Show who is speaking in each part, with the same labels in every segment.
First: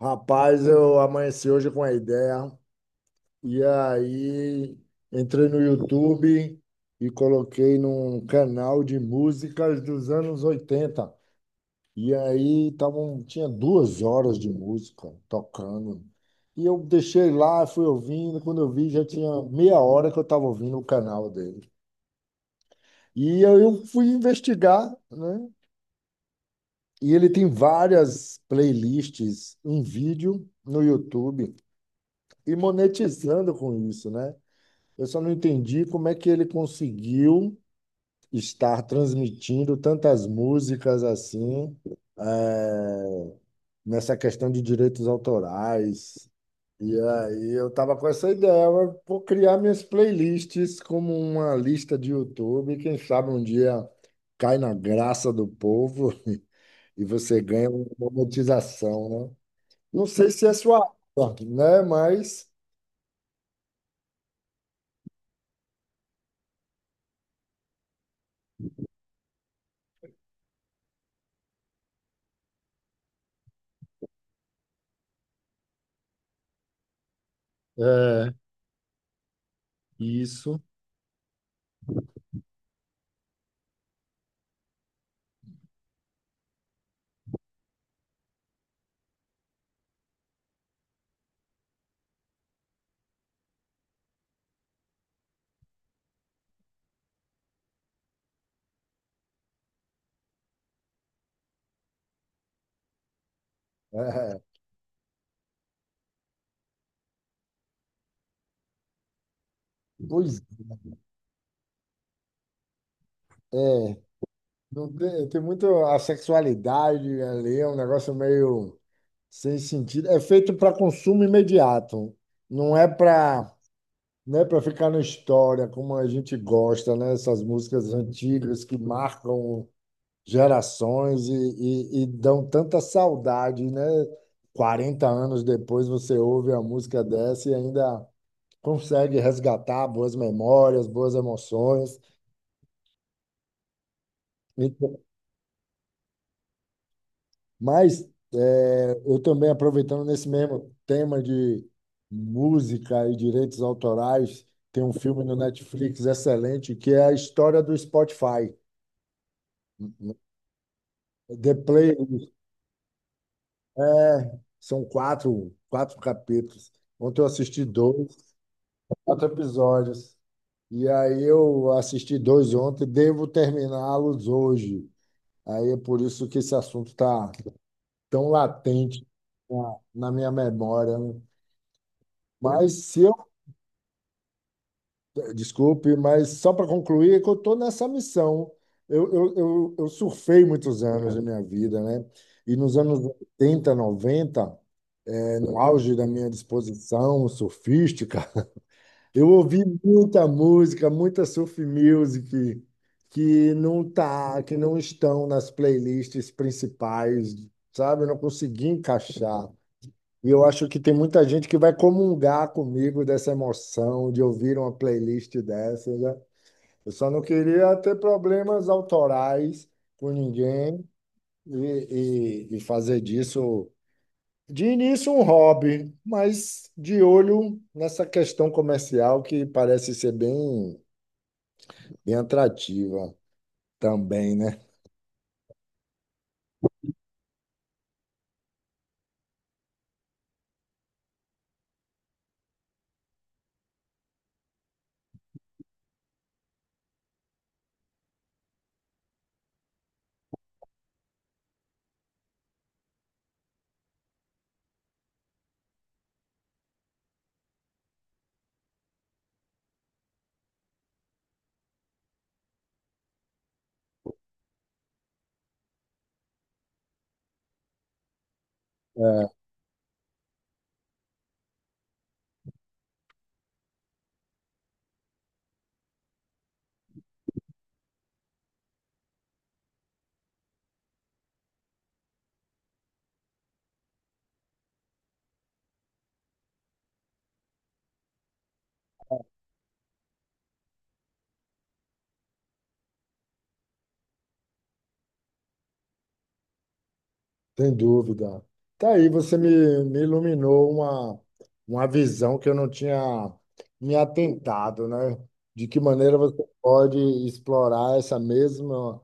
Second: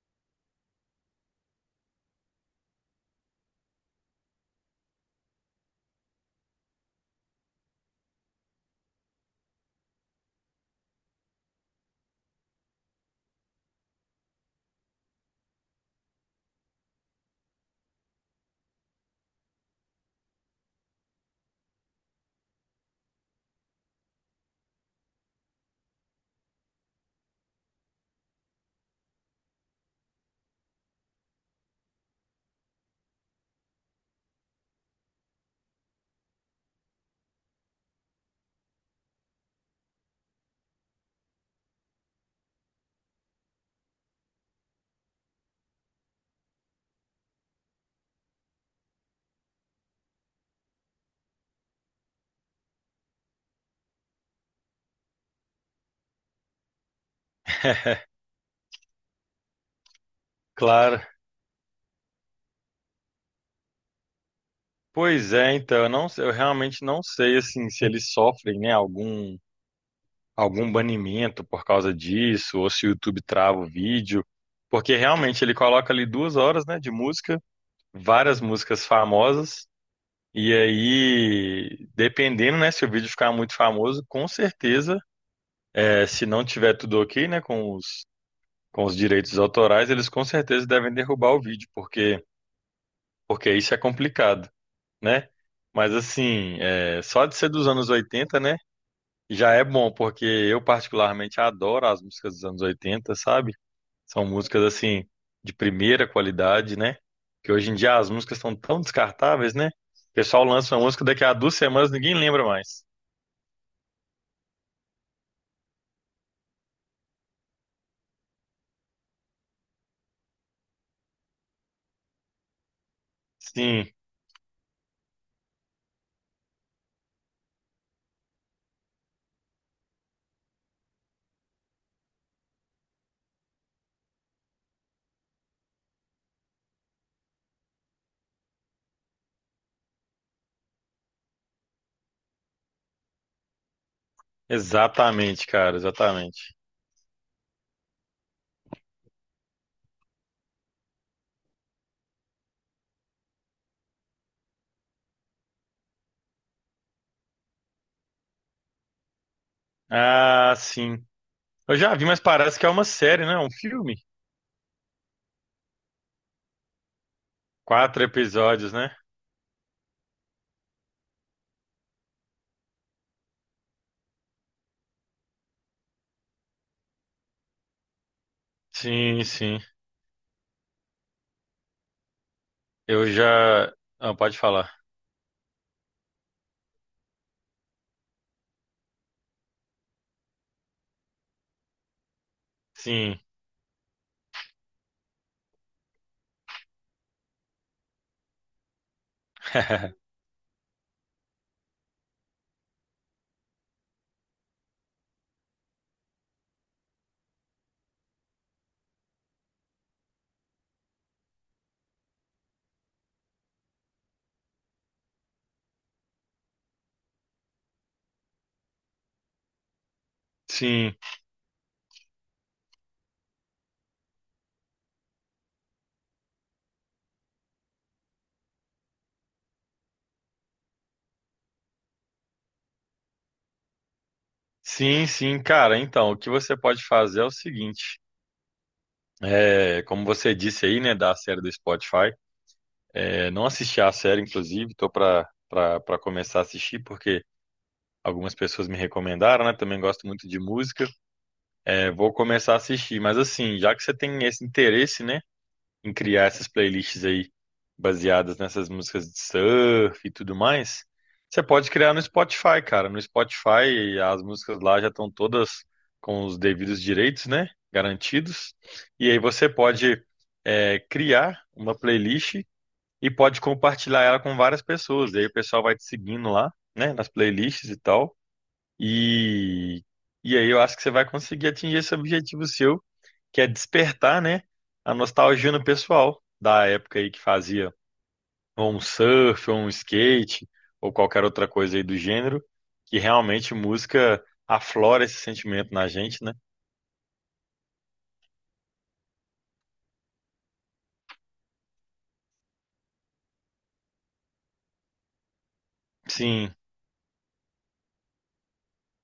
Speaker 1: Rapaz, eu amanheci hoje com a ideia e aí entrei no YouTube e coloquei num canal de músicas dos anos oitenta. E aí tinha 2 horas de música tocando. E eu deixei lá, fui ouvindo. Quando eu vi, já tinha meia hora que eu estava ouvindo o canal dele. E aí eu fui investigar, né? E ele tem várias playlists em vídeo no YouTube. E monetizando com isso, né? Eu só não entendi como é que ele conseguiu estar transmitindo tantas músicas assim, eh, nessa questão de direitos autorais. E aí eu estava com essa ideia, eu vou criar minhas playlists como uma lista de YouTube, quem sabe um dia cai na graça do povo e você ganha uma monetização, né? Não sei se é sua,
Speaker 2: Claro.
Speaker 1: área, né? Mas
Speaker 2: Pois é, então, eu realmente não sei assim se eles sofrem, né, algum banimento por causa disso, ou se o YouTube trava o vídeo, porque realmente ele coloca ali 2 horas, né, de música,
Speaker 1: é
Speaker 2: várias músicas famosas. E
Speaker 1: isso.
Speaker 2: aí dependendo, né, se o vídeo ficar muito famoso, com certeza, é, se não tiver tudo ok, né, com os direitos autorais, eles com certeza devem derrubar o vídeo, porque isso é complicado, né? Mas assim, é, só de ser dos anos 80, né? Já é bom, porque eu particularmente adoro as músicas dos anos 80, sabe? São
Speaker 1: É,
Speaker 2: músicas assim de primeira qualidade, né? Que hoje em dia as músicas estão tão descartáveis, né? O
Speaker 1: pois
Speaker 2: pessoal lança uma música, daqui a 2 semanas ninguém lembra mais.
Speaker 1: é, não tem, tem muito a sexualidade ali, é um negócio meio sem sentido. É feito para consumo imediato, não é para
Speaker 2: Sim,
Speaker 1: não é para ficar na história como a gente gosta, né? Essas músicas antigas que marcam gerações e dão tanta saudade, né? 40 anos depois você ouve a música dessa e ainda consegue resgatar boas memórias, boas emoções. Então,
Speaker 2: exatamente, cara, exatamente.
Speaker 1: mas eu também, aproveitando nesse mesmo tema de música e direitos autorais, tem um filme no Netflix excelente que é a história do Spotify.
Speaker 2: Ah, sim.
Speaker 1: The
Speaker 2: Eu já vi, mas
Speaker 1: Playlist.
Speaker 2: parece que é uma série, né? Um filme.
Speaker 1: É, são quatro capítulos. Ontem eu assisti
Speaker 2: Quatro
Speaker 1: dois,
Speaker 2: episódios, né?
Speaker 1: quatro episódios. E aí eu assisti dois ontem, devo terminá-los hoje. Aí é por isso que esse assunto está tão latente
Speaker 2: Sim, sim.
Speaker 1: na minha memória, né? Mas se
Speaker 2: Eu
Speaker 1: eu
Speaker 2: já. Ah, pode falar.
Speaker 1: Desculpe, mas só para concluir, é que eu estou nessa missão. Eu surfei muitos anos da minha vida, né? E nos anos
Speaker 2: Sim.
Speaker 1: 80, 90, no auge da minha disposição surfística, eu ouvi muita música, muita surf music, que não estão nas playlists principais, sabe? Eu não consegui encaixar. E eu acho que tem muita gente que vai comungar comigo dessa emoção de ouvir uma playlist dessa. Eu só não queria ter problemas autorais com ninguém
Speaker 2: Sim,
Speaker 1: e, e fazer disso, de início, um hobby, mas de olho nessa questão comercial que parece ser bem, bem atrativa também, né?
Speaker 2: sim, sim, cara. Então, o que você pode fazer é o seguinte. É, como você disse aí, né, da série do Spotify, é, não assisti a série, inclusive, tô pra começar a assistir, porque algumas pessoas me recomendaram, né, também gosto muito de música. É, vou começar a assistir, mas assim, já que você tem esse interesse, né, em criar essas playlists aí baseadas nessas músicas de surf e tudo mais, você pode criar no Spotify, cara. No Spotify, as músicas lá já estão todas com os devidos direitos, né? Garantidos. E aí
Speaker 1: É.
Speaker 2: você pode, é, criar uma playlist e pode compartilhar ela com várias pessoas. E aí o pessoal vai te seguindo lá, né? Nas playlists e tal. E, e aí eu acho que você vai conseguir atingir esse objetivo seu, que é despertar, né, a nostalgia no pessoal da época aí que fazia ou um surf, ou um skate, ou qualquer outra coisa aí do gênero, que realmente música aflora esse sentimento na gente, né?
Speaker 1: Sem dúvida. Tá aí, você me iluminou uma visão que eu não tinha me atentado, né? De que maneira você
Speaker 2: Sim,
Speaker 1: pode explorar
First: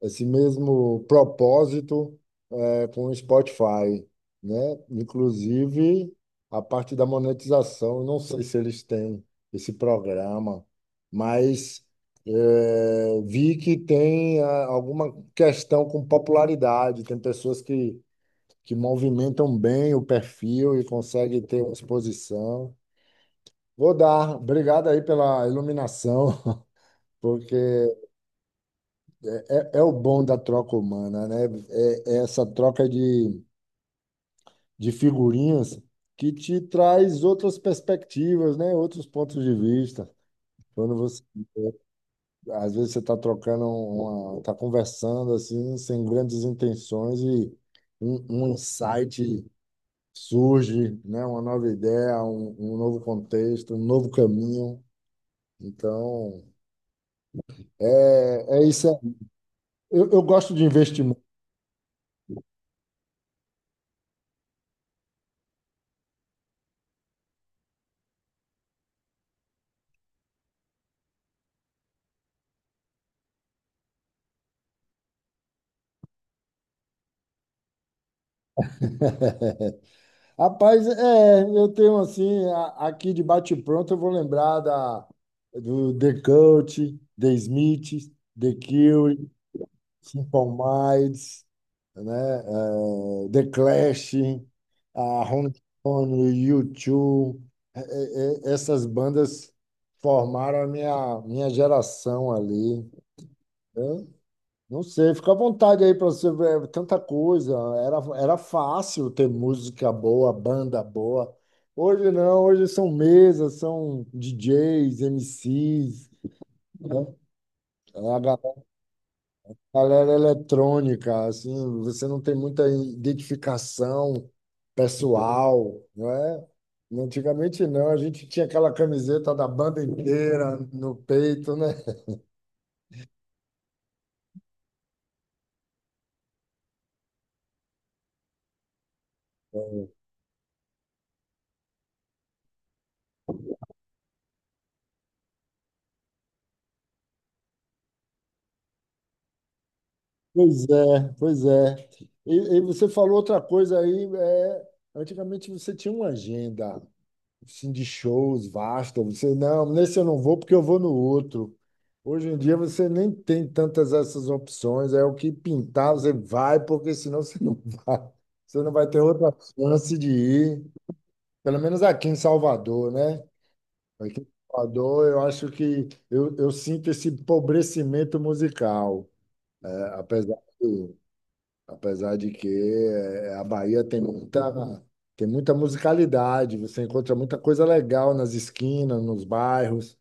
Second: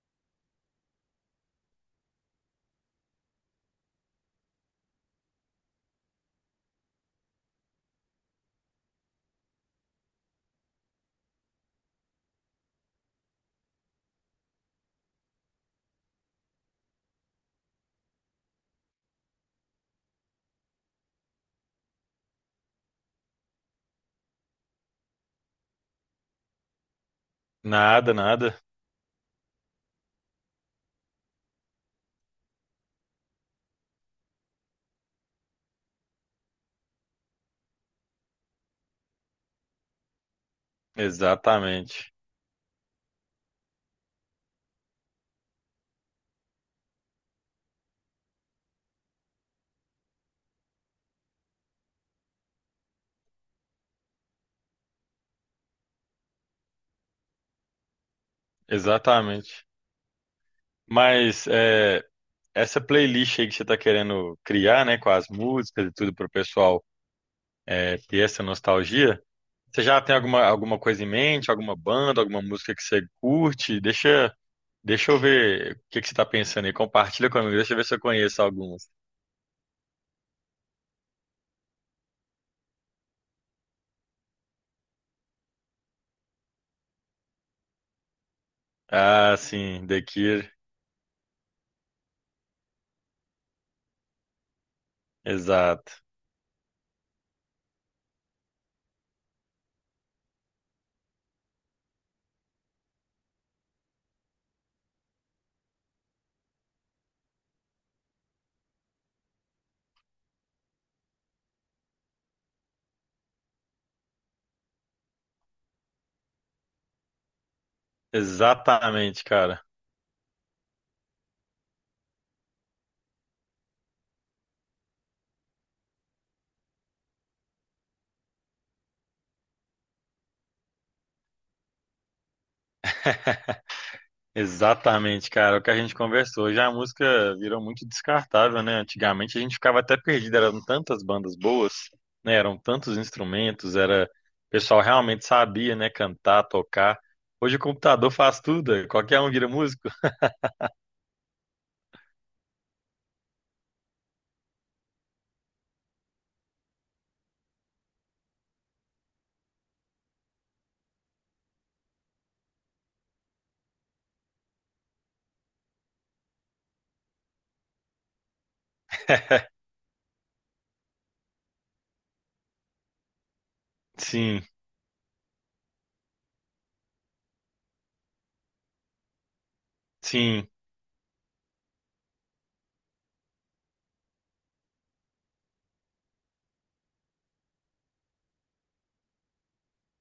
Speaker 1: esse mesmo propósito com o Spotify, né? Inclusive a parte da monetização. Eu não sei se eles têm esse programa, mas vi que tem alguma questão com popularidade. Tem pessoas que movimentam bem o perfil e conseguem ter uma exposição. Vou dar. Obrigado aí pela iluminação, porque
Speaker 2: nada, nada.
Speaker 1: é o bom da troca humana, né? É essa troca de figurinhas que te traz outras perspectivas, né? Outros pontos de vista. Quando você
Speaker 2: Exatamente,
Speaker 1: Às vezes você está está conversando assim, sem grandes intenções, e um insight surge, né, uma nova ideia, um novo contexto, um novo caminho. Então, é isso aí.
Speaker 2: exatamente.
Speaker 1: Eu gosto de investimento.
Speaker 2: Mas é, essa playlist aí que você está querendo criar, né, com as músicas e tudo para o pessoal, é, ter essa nostalgia, você já tem alguma, alguma coisa em mente, alguma banda, alguma música que você curte? Deixa eu ver o que que você está pensando aí. Compartilha comigo, deixa eu ver se eu conheço algumas.
Speaker 1: Rapaz, eu tenho assim, aqui de bate-pronto, eu vou lembrar do The Coach, The Smith, The Curry,
Speaker 2: Ah, sim, The Cure.
Speaker 1: Simple Minds, né? The Clash, a Rolling
Speaker 2: Exato.
Speaker 1: Stone, U2, essas bandas formaram a minha geração ali, né? Não sei, fica à vontade aí para você ver é tanta coisa. Era fácil ter música boa, banda boa. Hoje não, hoje são mesas, são DJs, MCs, né? É a
Speaker 2: Exatamente, cara.
Speaker 1: galera eletrônica, assim, você não tem muita identificação pessoal, não é? Antigamente não, a gente tinha aquela camiseta da banda inteira no peito, né?
Speaker 2: Exatamente, cara. É o que a gente conversou. Hoje a música virou muito descartável, né? Antigamente a gente ficava até perdido, eram tantas bandas boas, né? Eram tantos instrumentos, era... O pessoal realmente sabia, né? Cantar, tocar. Hoje o computador faz tudo, é, qualquer um vira músico.
Speaker 1: Pois é, pois é. E você falou outra coisa aí, antigamente você tinha uma agenda, assim, de shows vasta. Você, não, nesse eu não vou porque eu vou no outro. Hoje em dia você nem tem tantas essas opções, é o que pintar, você vai, porque senão você não vai. Você não vai ter outra chance de ir, pelo menos aqui em Salvador, né? Aqui em
Speaker 2: Sim,
Speaker 1: Salvador, eu acho que eu sinto esse empobrecimento musical, é, apesar
Speaker 2: sim,
Speaker 1: de Apesar de que a Bahia tem muita musicalidade, você encontra muita coisa legal nas esquinas, nos bairros,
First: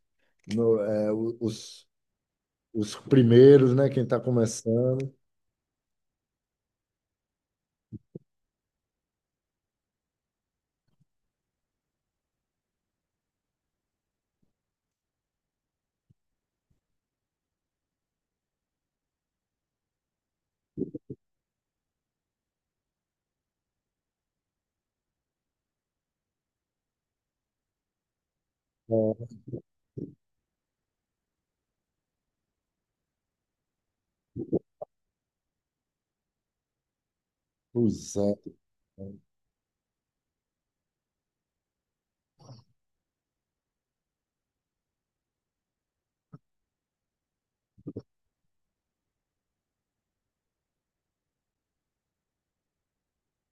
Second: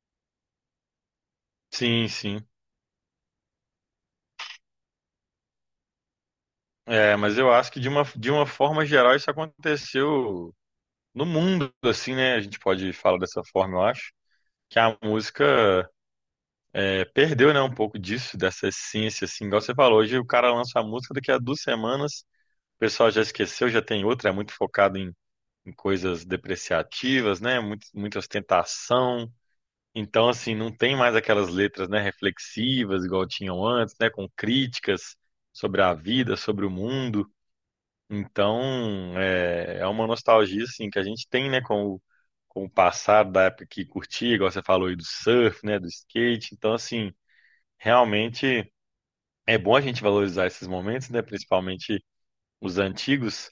Speaker 1: no, eh, o-
Speaker 2: sim, sim.
Speaker 1: os primeiros, né? Quem está começando.
Speaker 2: É, mas eu acho que de uma forma geral isso aconteceu no mundo, assim, né? A gente pode falar dessa forma, eu acho. Que a música, é, perdeu, né, um pouco disso, dessa essência, assim. Igual você falou, hoje o cara lança a música, daqui a duas semanas o pessoal já esqueceu, já tem outra, é muito focado em coisas depreciativas, né? Muito, muita ostentação. Então, assim, não tem mais aquelas letras, né, reflexivas, igual tinham antes, né? Com críticas sobre a vida, sobre o mundo.
Speaker 1: Pois é.
Speaker 2: Então, é, é uma nostalgia assim que a gente tem, né, com o passado da época que curtia, igual você falou aí do surf, né, do skate. Então, assim, realmente é bom a gente valorizar esses momentos, né, principalmente os antigos,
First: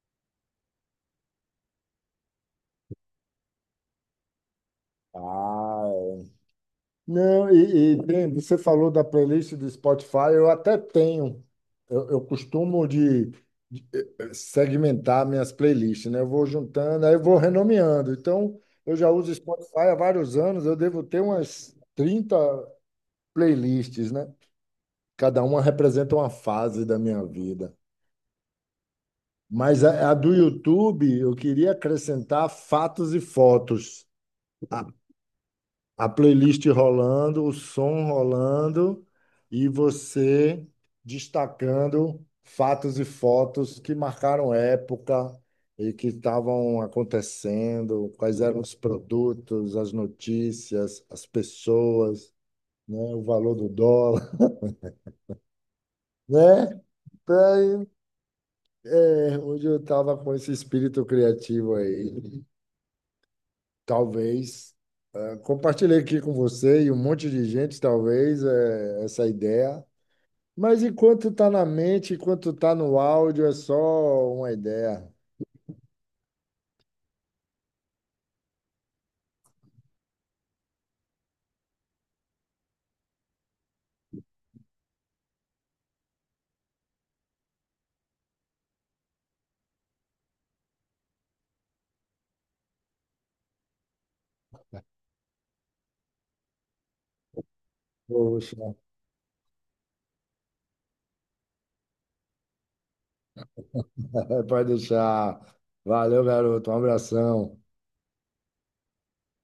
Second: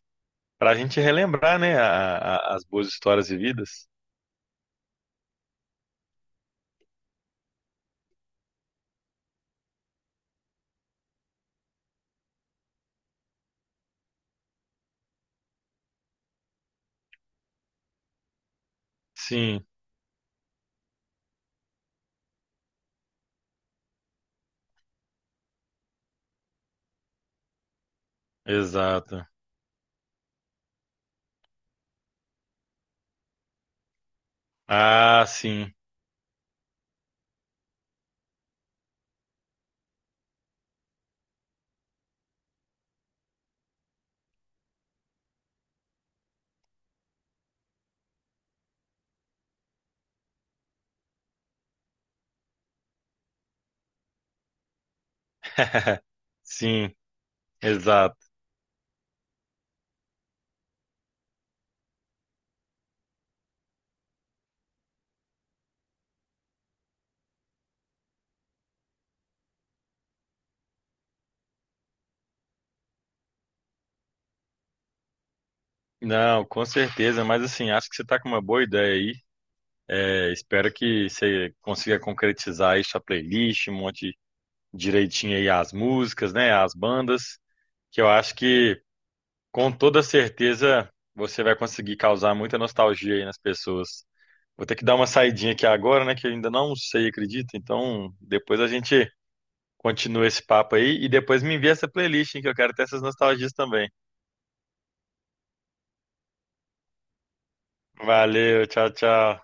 Speaker 2: para a gente relembrar, né, as boas histórias vividas.
Speaker 1: Ah, não, você falou da playlist do Spotify, eu até tenho. Eu costumo segmentar minhas playlists, né? Eu vou juntando, aí eu vou renomeando. Então, eu já uso
Speaker 2: Sim,
Speaker 1: Spotify há vários anos, eu devo ter umas 30 playlists, né? Cada uma representa uma fase da minha vida.
Speaker 2: exato.
Speaker 1: Mas a do YouTube, eu queria acrescentar fatos e fotos.
Speaker 2: Ah, sim.
Speaker 1: A playlist rolando, o som rolando e você destacando fatos e fotos que marcaram época e que estavam acontecendo, quais eram os produtos, as notícias, as pessoas, né, o valor do dólar, né?
Speaker 2: Sim,
Speaker 1: Então,
Speaker 2: exato.
Speaker 1: é onde eu estava com esse espírito criativo aí. Talvez compartilhei aqui com você e um monte de gente, talvez, essa ideia. Mas enquanto tá na mente, enquanto tá no áudio, é só uma ideia.
Speaker 2: Não, com certeza, mas assim, acho que você tá com uma boa ideia. É, espero que você consiga concretizar aí sua playlist, um monte direitinho aí as músicas, né? As bandas, que eu acho que com toda certeza você vai conseguir causar muita nostalgia aí nas pessoas. Vou ter que dar uma saidinha aqui agora, né? Que eu ainda não sei, acredito. Então, depois a
Speaker 1: Poxa,
Speaker 2: gente continua esse papo aí e depois me envia essa playlist, hein, que eu quero ter essas nostalgias também.
Speaker 1: pode deixar. Valeu, garoto. Um abração.
Speaker 2: Valeu, tchau, tchau.